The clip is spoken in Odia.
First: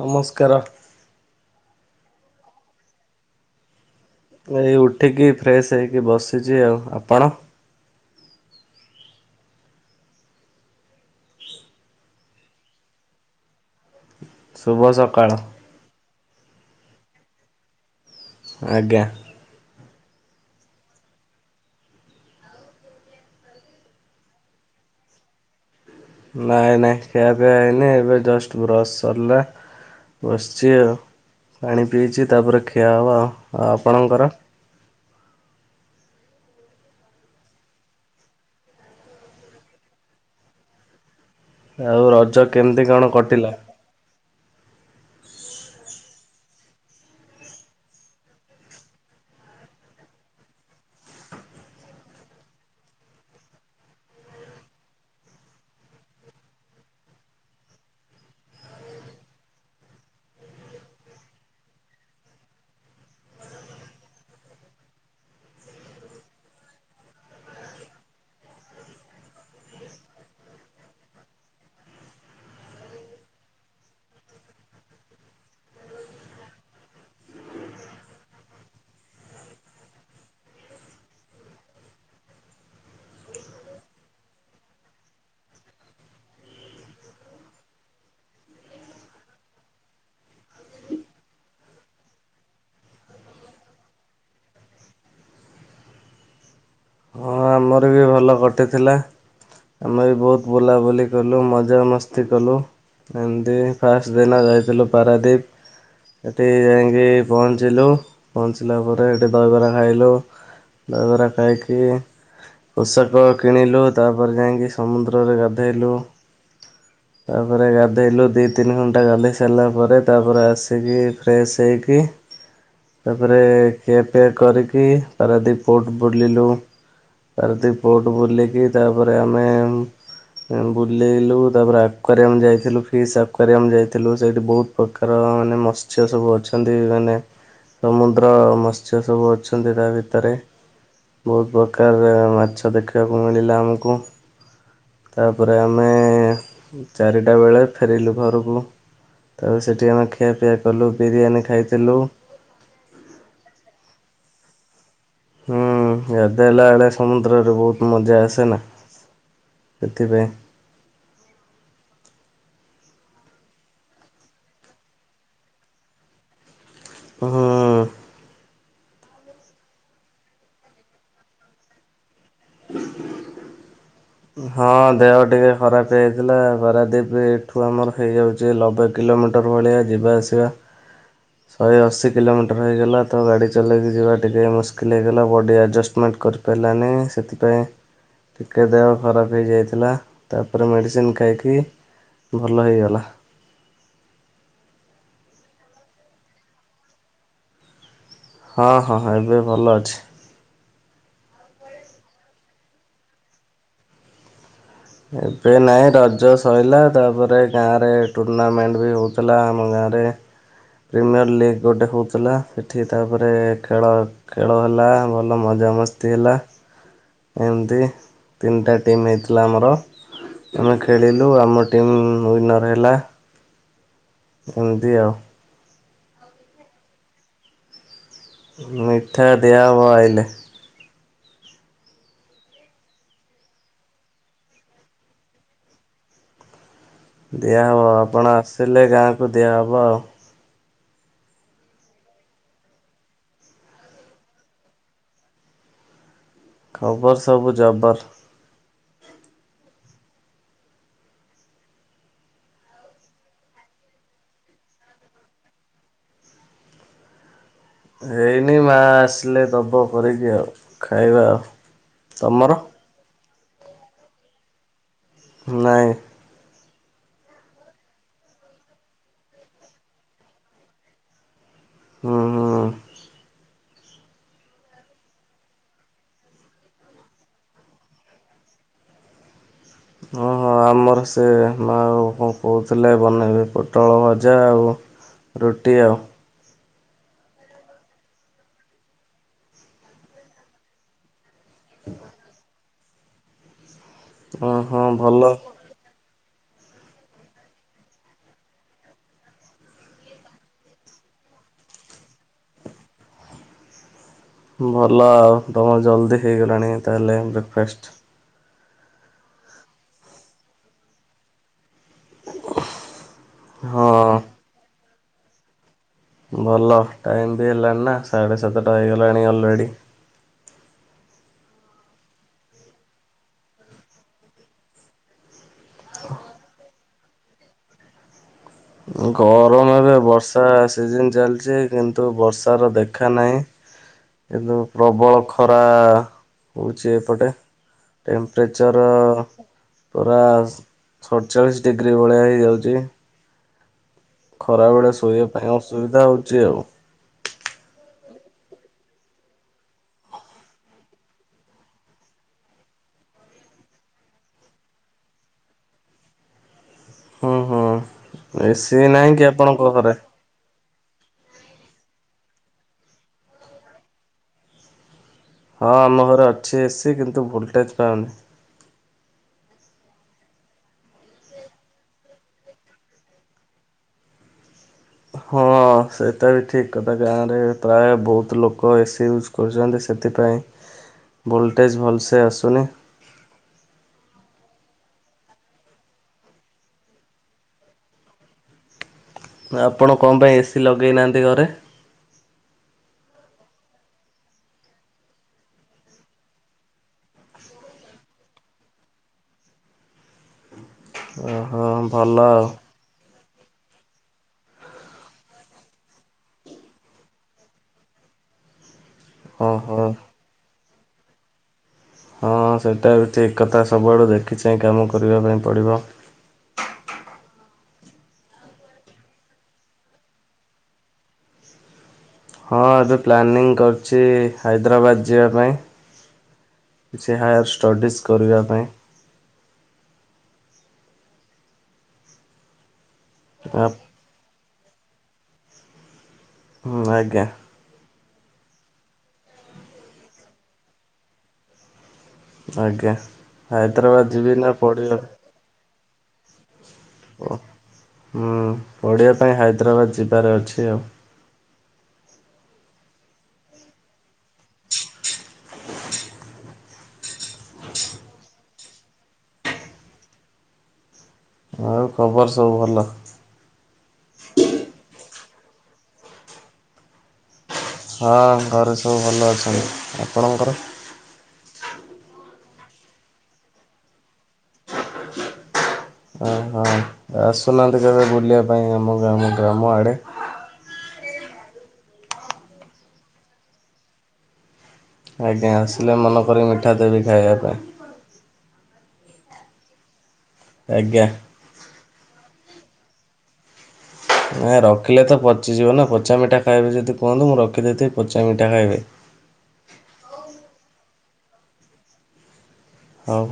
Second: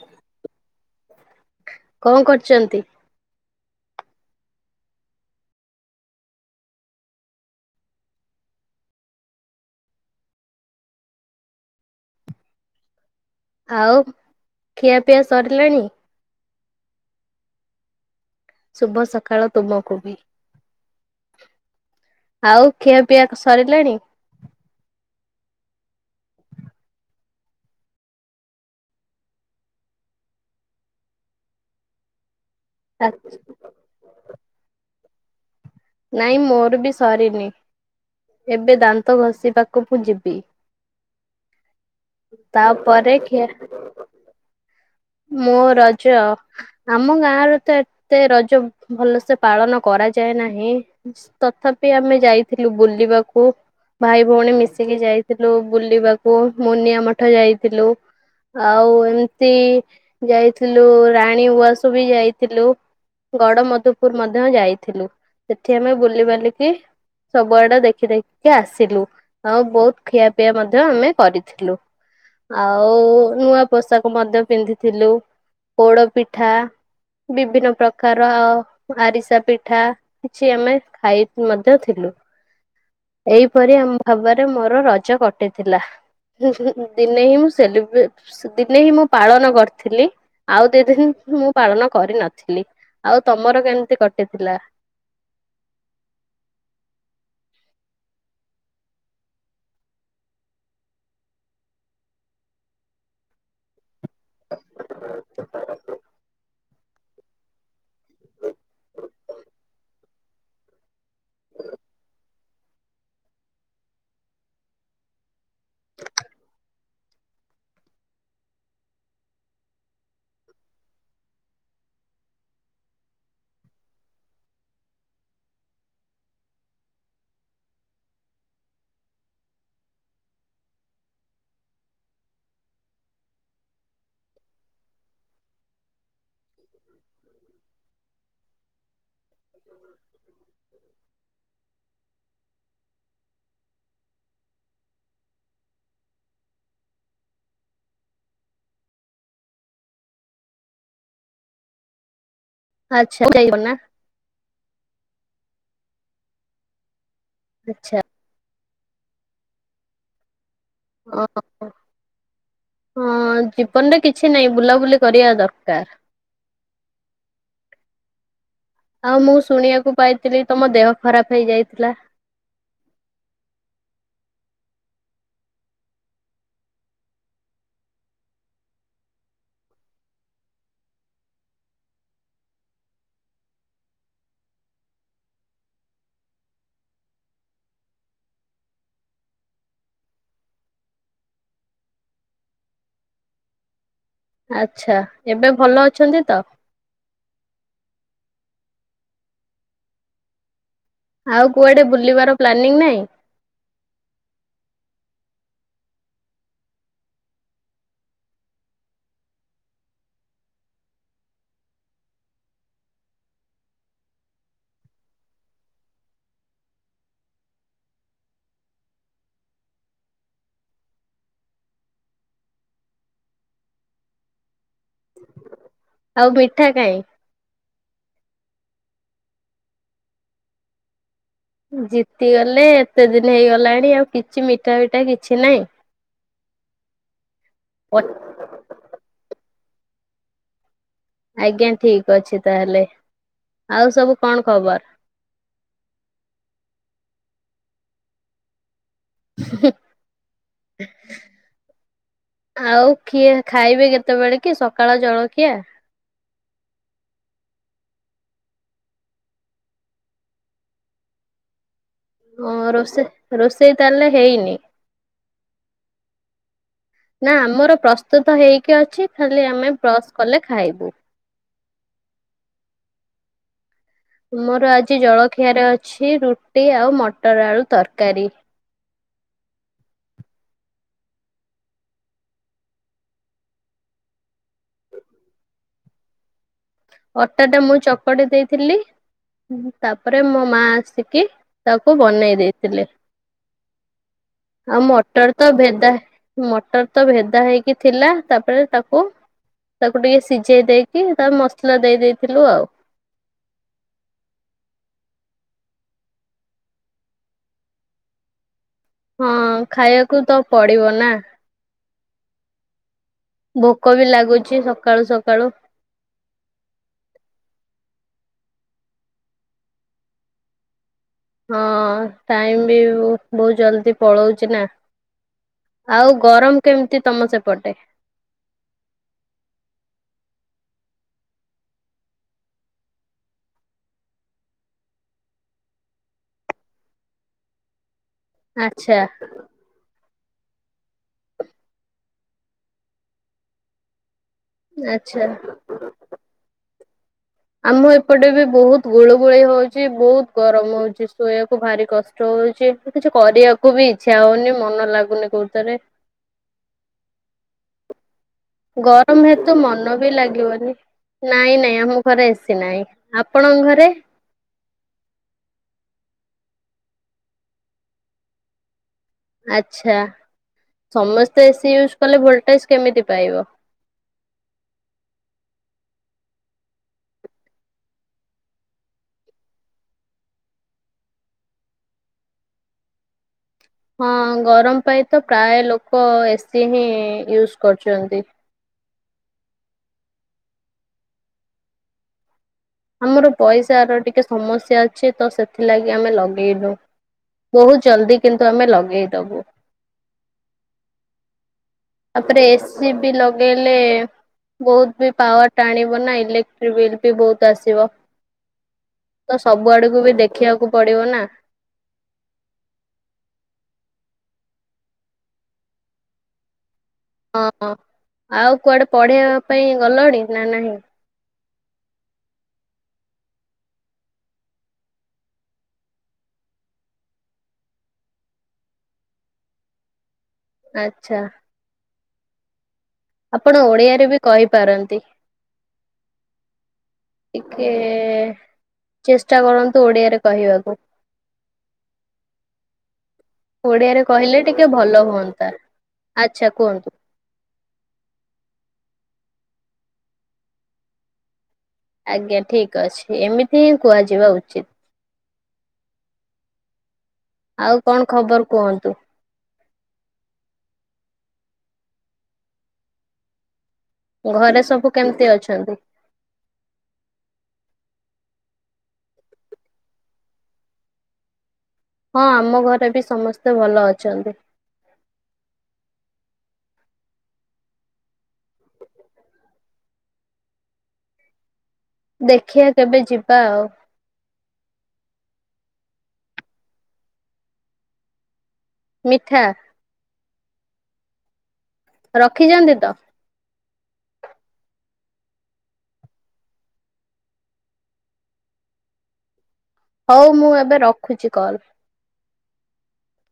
ନମସ୍କାର। କଣ କରୁଚନ୍ତି? ଏଇ ଉଠିକି ଫ୍ରେଶ ହେଇକି ବସିଚି ଆଉ। ଆପଣ? ଆଉ ଶୁଭ ଖିଆପିଆ ସକାଳ ସରିଲାଣି? ଶୁଭ ଆଜ୍ଞା। ସକାଳ। ତୁମକୁ ବି। ଆଉ ଖିଆ ପିଆ ସରିଲାଣି? ନାଇଁ ନାଇଁ ଖିଆ ପିଆ ହେଇନି ଏବେ ଜଷ୍ଟ ବ୍ରସ ସରିଲା। ବସିଛି ଆଉ ପାଣି ପିଇଛି ତାପରେ ଖ୍ଆ ହବ। ଆଉ ଆପଣଙ୍କର? ନାଇଁ ମୋର ବି ସରିନି ଏବେ ଦାନ୍ତ ଘଷିବାକୁ ମୁଁ ଯିବି। ଆଉ ରଜ କେମିତି କଣ ତାପରେ ଖିଆ କଟିଲା? ମୋ ରଜ ଆମ ଗାଁ ରେ ତ ଏତେ ରଜ ଭଲସେ ପାଳନ କରାଯାଏ ନାହିଁ। ତଥାପି ଆମେ ଯାଇଥିଲୁ ବୁଲିବାକୁ। ଭାଇ ଭଉଣୀ ମିଶିକି ଯାଇଥିଲୁ ବୁଲିବାକୁ ମୁଁନିଆଁ ମଠ ଯାଇଥିଲୁ। ଆଉ ଏମିତି ଯାଇଥିଲୁ ରାଣୀ ଉଆସ ବି ଯାଇଥିଲୁ। ଗଡ ମଧୁପୁର ମଧ୍ୟ ଯାଇଥିଲୁ ସେଠି ଆମେ ବୁଲିବାଲିକି ସବୁଆଡେ ଦେଖି ଦେଖିକି ଆସିଲୁ। ହଉ ବହୁତ ଖିଆ ପିଆ ମଧ୍ୟ ଆମେ କରିଥିଲୁ ଆଉ ନୂଆ ପୋଷାକ ମଧ୍ୟ ପିନ୍ଧିଥିଲୁ ପୋଡ ପିଠା ବିଭିନ୍ନ ପ୍ରକାର ଆ ଆରିସା ପିଠା କିଛି ଆମେ ଖାଇ ମଧ୍ୟ ଥିଲୁ। ଏଇପରି ଆମ ଭାବରେ ମୋର ରଜ କଟିଥିଲା। ଦିନେ ହିଁ ମୁଁ ସେଲିବ ଦିନେ ହିଁ ମୁଁ ପାଳନ କରିଥିଲି ଆଉ ଦି ଦିନ ମୁଁ ପାଳନ କରିନଥିଲି ଆଉ ତମର କେମିତି କଟିଥିଲା ହଁ ଆମର ବି ଭଲ କଟିଥିଲା ଆମେ ବି ବହୁତ ବୁଲାବୁଲି କଲୁ ମଜାମସ୍ତି କଲୁ ଏମିତି ଫାଷ୍ଟ ଦିନ ଯାଇଥିଲୁ ପାରାଦ୍ୱୀପ ସେଠି ଯାଇକି ପହଞ୍ଚିଲୁ ପହଞ୍ଚିଲା ପରେ ଏଠି ଦହିବରା ଖାଇଲୁ ଦହିବରା ଖାଇକି ପୋଷାକ କିଣିଲୁ ତାପରେ ଯାଇକି ସମୁଦ୍ରରେ ଗାଧେଇଲୁ ତାପରେ ଗାଧେଇଲୁ ଦୁଇ ତିନି ଘଣ୍ଟା ଗାଧୋଇ ସାରିଲା ପରେ ତାପରେ ଆସିକି ଫ୍ରେଶ ହୋଇକି ତାପରେ ଖୀୟା ପିୟା କରିକି ପାରାଦି ପୋର୍ଟ ବୁଲିଲୁ ପାରତିପ ପୋର୍ଟ ବୁଲିକି ତାପରେ ଆମେ ବୁଲେଇଲୁ ତାପରେ ଏକ୍ୱାରିଅମ୍ ଯାଇଥିଲୁ ଫିଶ୍ ଏକ୍ୱାରିୟମ୍ ଯାଇଥିଲୁ ସେଇଠି ବହୁତ ପ୍ରକାର ମାନେ ମତ୍ସ୍ୟ ସବୁ ଅଛି। ଛନ୍ତି ମାନେ ସମୁଦ୍ର ମତ୍ସ ସବୁ ଅଛନ୍ତି ତା ଭିତରେ ବହୁତ ପ୍ରକାରର ମାଛ ଦେଖିବାକୁ ମିଳିଲା ଆମକୁ ତାପରେ ଆମେ ଚାରିଟା ବେଳେ ଫେରିଲୁ ଘରକୁ ତା ସେଠି ଆମେ ଖିଆପିଆ କଲୁ ବିରିୟାନୀ ଖାଇଥିଲୁ ଆଚ୍ଛା [inaudible] ଯ ନା ହୁଁ ଗାଧେଇଲା ବେଳେ ସମୁଦ୍ରରେ ବହୁତ ଆଚ୍ଛା ମଜା ଆସେ ନା ସେଥିପାଇଁ ଆଁ ହଁ ହଁ ଜୀବନରେ କିଛି ନାହିଁ ବୁଲାବୁଲି କରିବା ଦରକାର ହଁ ଆଉ ମୁଁ ଶୁଣିବାକୁ ପାଇଥିଲି ତମ ଦେହ ଖରାପ ହେଇଯାଇଥିଲା ହଁ ଦେହ ଟିକେ ଖରାପ ହେଇଥିଲା ପାରାଦୀପ ଠୁ ଆମର ହେଇଯାଉଛି ଚି ଲବେ କିଲୋମିଟର ଭଳିଆ ଯିବା ଆସିବା ଶହେ ଅଶୀ କିଲୋମିଟର ହେଇଗଲା ତ ଗାଡ଼ି ଚଲେଇକି ଯିବା ଟିକେ ମୁସ୍କିଲ୍ ହେଇଗଲା ବଡ଼ି ଆଡ଼ଜଷ୍ଟମେଣ୍ଟ କରି ପିଲାନି ସେଥିପାଇଁ ଟିକେ ଦେହ ଖରାପ ହେଇଯାଇଥିଲା ତାପରେ ମେଡ଼ିସିନ ଖାଇକି ଭଲ ହେଇଗଲା। ଆଚ୍ଚ୍ଛା ଏବେ ଭଲ ଅଛନ୍ତି ତ ହଁ ହଁ ହଁ ଏବେ ଭଲ ଅଛି ଆଉ କୁଆଡେ ବୁଲିବାର ପ୍ଲାନିଂ ନାଇଁ ଏବେ ନାହିଁ ରଜ ସରିଲା ତାପରେ ଗାଁରେ ଟୁର୍ଣ୍ଣାମେଣ୍ଟ ବି ହେଉଥିଲା ଆମ ଗାଁରେ ପ୍ରିମିୟର ଲିଗ୍ ଗୋଟେ ହେଉଥିଲା ସେଇଠି ତା ପରେ ଖେଳ ଖେଳ ହେଲା ଭଲ ମଜାମସ୍ତି ହେଲା ଏମିତି ତିନିଟା ଟିମ୍ ହେଇଥିଲା ଆମର ଆମେ ଖେଳିଲୁ ଆମ ଟିମ୍ ୱିନର୍ ହେଲା। ଏମିତି ଆଉ ଆଉ ମିଠା କାଇଁ? ମିଠା ଦିଆ ହବ ଆଇଲେ? ଜିତିଗଲେ ଏତେ ଦିନ ହେଇଗଲାଣି ଆଉ କିଛି ମିଠା ଫିଠା କିଛି ନାହିଁ। ଦିଆ ହବ ଆପଣ ଆସିଲେ ଗାଁକୁ ଦିଆ ହବ ଆଉ ଆଜ୍ଞା ଠିକ ଅଛି ତାହେଲେ ଆଉ ସବୁ କଣ ଖବର? ଖବର ସବୁ ଜବର। ହୁଁ। ଆଉ କିଏ ଖାଇବେ କେତେବେଳେ କି ସକାଳ ଜଳଖିଆ? ହେଇନି ମା ଆସିଲେ ଦବ କରିକି ଆଉ ଖାଇବା ଆଉ ତମର ଓ ରୋଷେଇ ରୋଷେଇ ତାହେଲେ ହେଇନି? ନାଇଁ। ନା ଆମର ପ୍ରସ୍ତୁତ ହେଇକି ଅଛି ଖାଲି ଆମେ ବ୍ରସ୍ କଲେ ଖାଇବୁ? ହୁଁ। ତୁମର ଆଜି ଜଳଖିଆରେ ଅଛି ରୁଟି ଆଉ ମଟର ଆଳୁ ତରକାରୀ। ହଁ। ହଁ, ଆମର ସେ ମାଆ କଣ କହୁଥିଲେ ବନେଇବେ ପୋଟଳ ଭଜା ଆଉ ରୁଟି ଆଉ। ଅଟାଟା ମୁଁ ଚକଟି ଦେଇଥିଲି। ତାପରେ, ମୋ ମା ଆସିକି ତାକୁ ବନେଇ ଦେଇଥିଲେ। ଓ ହଁ ଆଉ ଭଲ ମଟର ତ ଭେଦା ମଟର ତ ଭେଦା ହେଇକି ଥିଲା। ତାପରେ ତାକୁ ତାକୁ ଟିକେ ସିଝେଇ ଦେଇକି, ତା ମସଲା ଦେଇ ଦେଇଥିଲୁ ଆଉ। ଭଲ ଆଉ ତମର ଜଲ୍ଦି ହୋଇଇଗଲାଣି। ତାହେଲେ ବ୍ରେକଫାଷ୍ଟ। ହଁ, ଖାଇବାକୁ ତ ପଡିବ ନା। ଭୋକ ବି ହଁ ଲାଗୁଛି ସକାଳୁ ସକାଳୁ। ଭଲ ଟାଇମ୍ ବି ହେଲାଣି ନା ସାଢ଼େ ସାତଟା ହେଇଗଲାଣି ଅଲରେଡି। ହଁ, ଟାଇମ ବି ବହୁତ ଜଲଦି ପଳଉଛି ନା। ଆଉ ଗରମ କେମିତି ତମ ସେପଟେ? ଗରମ ଏବେ ବର୍ଷା ସିଜନ ଚାଲିଛି। କିନ୍ତୁ, ବର୍ଷାର ଦେଖା ନାହିଁ। କିନ୍ତୁ, ପ୍ରବଳ ଖରା ହଉଛି ଏପଟେ। ଟେମ୍ପରେଚର୍ ଆଚ୍ଛା ପୂରା ଷତଚାଳିଶ ଡିଗ୍ରୀ ଭଳିଆ ହେଇଯାଉଛି। ଖରାବେଳେ ଆଚ୍ଛା। ଶୋଇବା ପାଇଁ ଅସୁବିଧା ହେଉଛି ଆଉ। ଆମ ଏପଟେ ବି ବହୁତ ଗୁଳୁ ଗୁଳି ହଉଛି। ବହୁତ ଗରମ ହଉଛି। ଶୋଇବାକୁ ଭାରି କଷ ଟ ହଉଛି। କିଛି କରିବାକୁ ବି ଇଚ୍ଛା ହଉନି। ମନ ଲାଗୁନି କୋଉଥିରେ? ହୁଁ ହୁଁ। ଏସି ନାହିଁ ଗରମ କି ହେତୁ ଆପଣଙ୍କ ଘରେ? ମନ ବି ଲାଗିବନି। ନାଇଁ, ନାଇଁ ଆମ ଘରେ ଏସି ନାହିଁ। ଆପଣଙ୍କ ଘରେ? ହଁ, ଆମ ଘରେ ଅଛି। ଏ ସି କିନ୍ତୁ ଭୋଲ୍ଟେଜ୍ ପାଉନି। ଆଛା। ସମସ୍ତେ ଏସିି ୟୁଜ କଲେ ଭୋଲଟେଜ କେମିତି ପାଇବ? ହଁ, ସେଇଟା ବି ଠିକ କଥା। ଗାଁ ରେ ପ୍ରାୟ ବହୁତ ଲୋକ ଏସି ୟୁଜ୍ କରୁଛନ୍ତି। ସେଥିପାଇଁ, ଭୋଲ୍ଟେଜ୍ ଭଲସେ ଆସୁନି। ହଁ, ଗରମ ପାଇଁ ତ ପ୍ରାୟ ଲୋକ ଏସିି ହିଁ ୟୁଜ କରୁଛନ୍ତି। ଆପଣ କଣ ପାଇଁ ଏ ସି ଲଗେଇନାହାନ୍ତି ଘରେ? ଆମର ପଇସାର ଟିକେ ସମସ୍ୟା ଅଛି ତ ସେଥିଲାଗି ଆମେ ଲଗେଇନୁ। ବହୁତ ଜଲଦି କିନ୍ତୁ ଆମେ ଲଗେଇଦବୁ। ଓହୋ। ଭଲ ତାପରେ ଆଉ ଏସି ବି ଲଗେଇଲେ। ବହୁତ ବି ପାୱାର ଟାଣିବ ନା। ଇଲେକ୍ଟ୍ରିକ ବିଲ୍ ବି ବହୁତ ଆସିବ। ହ [inaudible] ତ ସବୁ ଆଡକୁ ବି ଦେଖିବାକୁ ପଡିବ ନା। ହଁ, ସେଇଟା ବି ଠିକ୍ କଥା। ସବୁଆଡ଼ୁ ଦେଖି ଚାହିଁ କାମ କରିବା ପାଇଁ ପଡ଼ିବ। ହଁ, ଆଉ କୁଆଡେ ପଢିବା ପାଇଁ ଗଲଣି ନା ନାହିଁ? ହଁ, ଏବେ ପ୍ଲାନିଂ କରୁଛି ହାଇଦ୍ରାବାଦ ଯିବା ପାଇଁ। କିଛି ହାୟାର୍ ଷ୍ଟଡ଼ିଜ କରିବା ପାଇଁ। ଆଛା। ଆପଣ ଆ ଓଡିଆରେ ବି କହିପାରନ୍ତି। ହୁଁ ଆଜ୍ଞା। ଟିକେ ଚେଷ୍ଟା କରନ୍ତୁ ଓଡିଆରେ କହିବାକୁ। ଆଜ୍ଞା। ଓଡିଆରେ ହାଇଦ୍ରାବାଦ ଯିବି କହିଲେ ନା ଟିକେ ପଢ଼ିବା ଭଲ ହୁଅନ୍ତା ଆଚ୍ଛା କୁହନ୍ତୁ। ଓ ହୁଁ ପଢିବା ପାଇଁ ହାଇଦ୍ରାବାଦ ଯିବାର ଅଛି ଆଉ। ଆଜ୍ଞା ଠିକ ଅଛି। ଏମିତି ହିଁ କୁହାଯିବା ଉଚିତ୍। ଆଉ କଣ ଖବର କୁହନ୍ତୁ। ଆଉ ଖବର ସବୁ ଭଲ। ଘରେ ସବୁ କେମିତି ଅଛନ୍ତି? ହଁ ଘରେ ସବୁ ଭଲ ଅଛନ୍ତି ଆପଣଙ୍କର? ହଁ ଆମ ଘରେ ବି ସମସ୍ତେ ଭଲ ଅଛନ୍ତି। [inaudible] ଅ ହ ଆସୁ ନାହାନ୍ତି କେବେ ବୁଲିବା ପାଇଁ ଆମ ଗାମ ଗ୍ରାମ ଆଡ଼େ। ଦେଖିବା କେବେ ଯିବା ଆଉ। ଆଜ୍ଞା ଆସିଲେ ମନେକରି ମିଠା ଦେବି ଖାଇବା ପାଇଁ। ମିଠା। ଆଜ୍ଞା। ରଖିଛନ୍ତି ତ। ନାଇଁ ରଖିଲେ ତ ପଚିଯିବ ନା ପଚା ମିଠା ଖାଇବେ ଯଦି କୁହନ୍ତୁ ମୁଁ ରଖି ଦେଇଥିବି ପଚା ମିଠା ଖାଇବେ। ହଉ ମୁଁ ଏବେ ରଖୁଛି କଲ୍। ହଉ।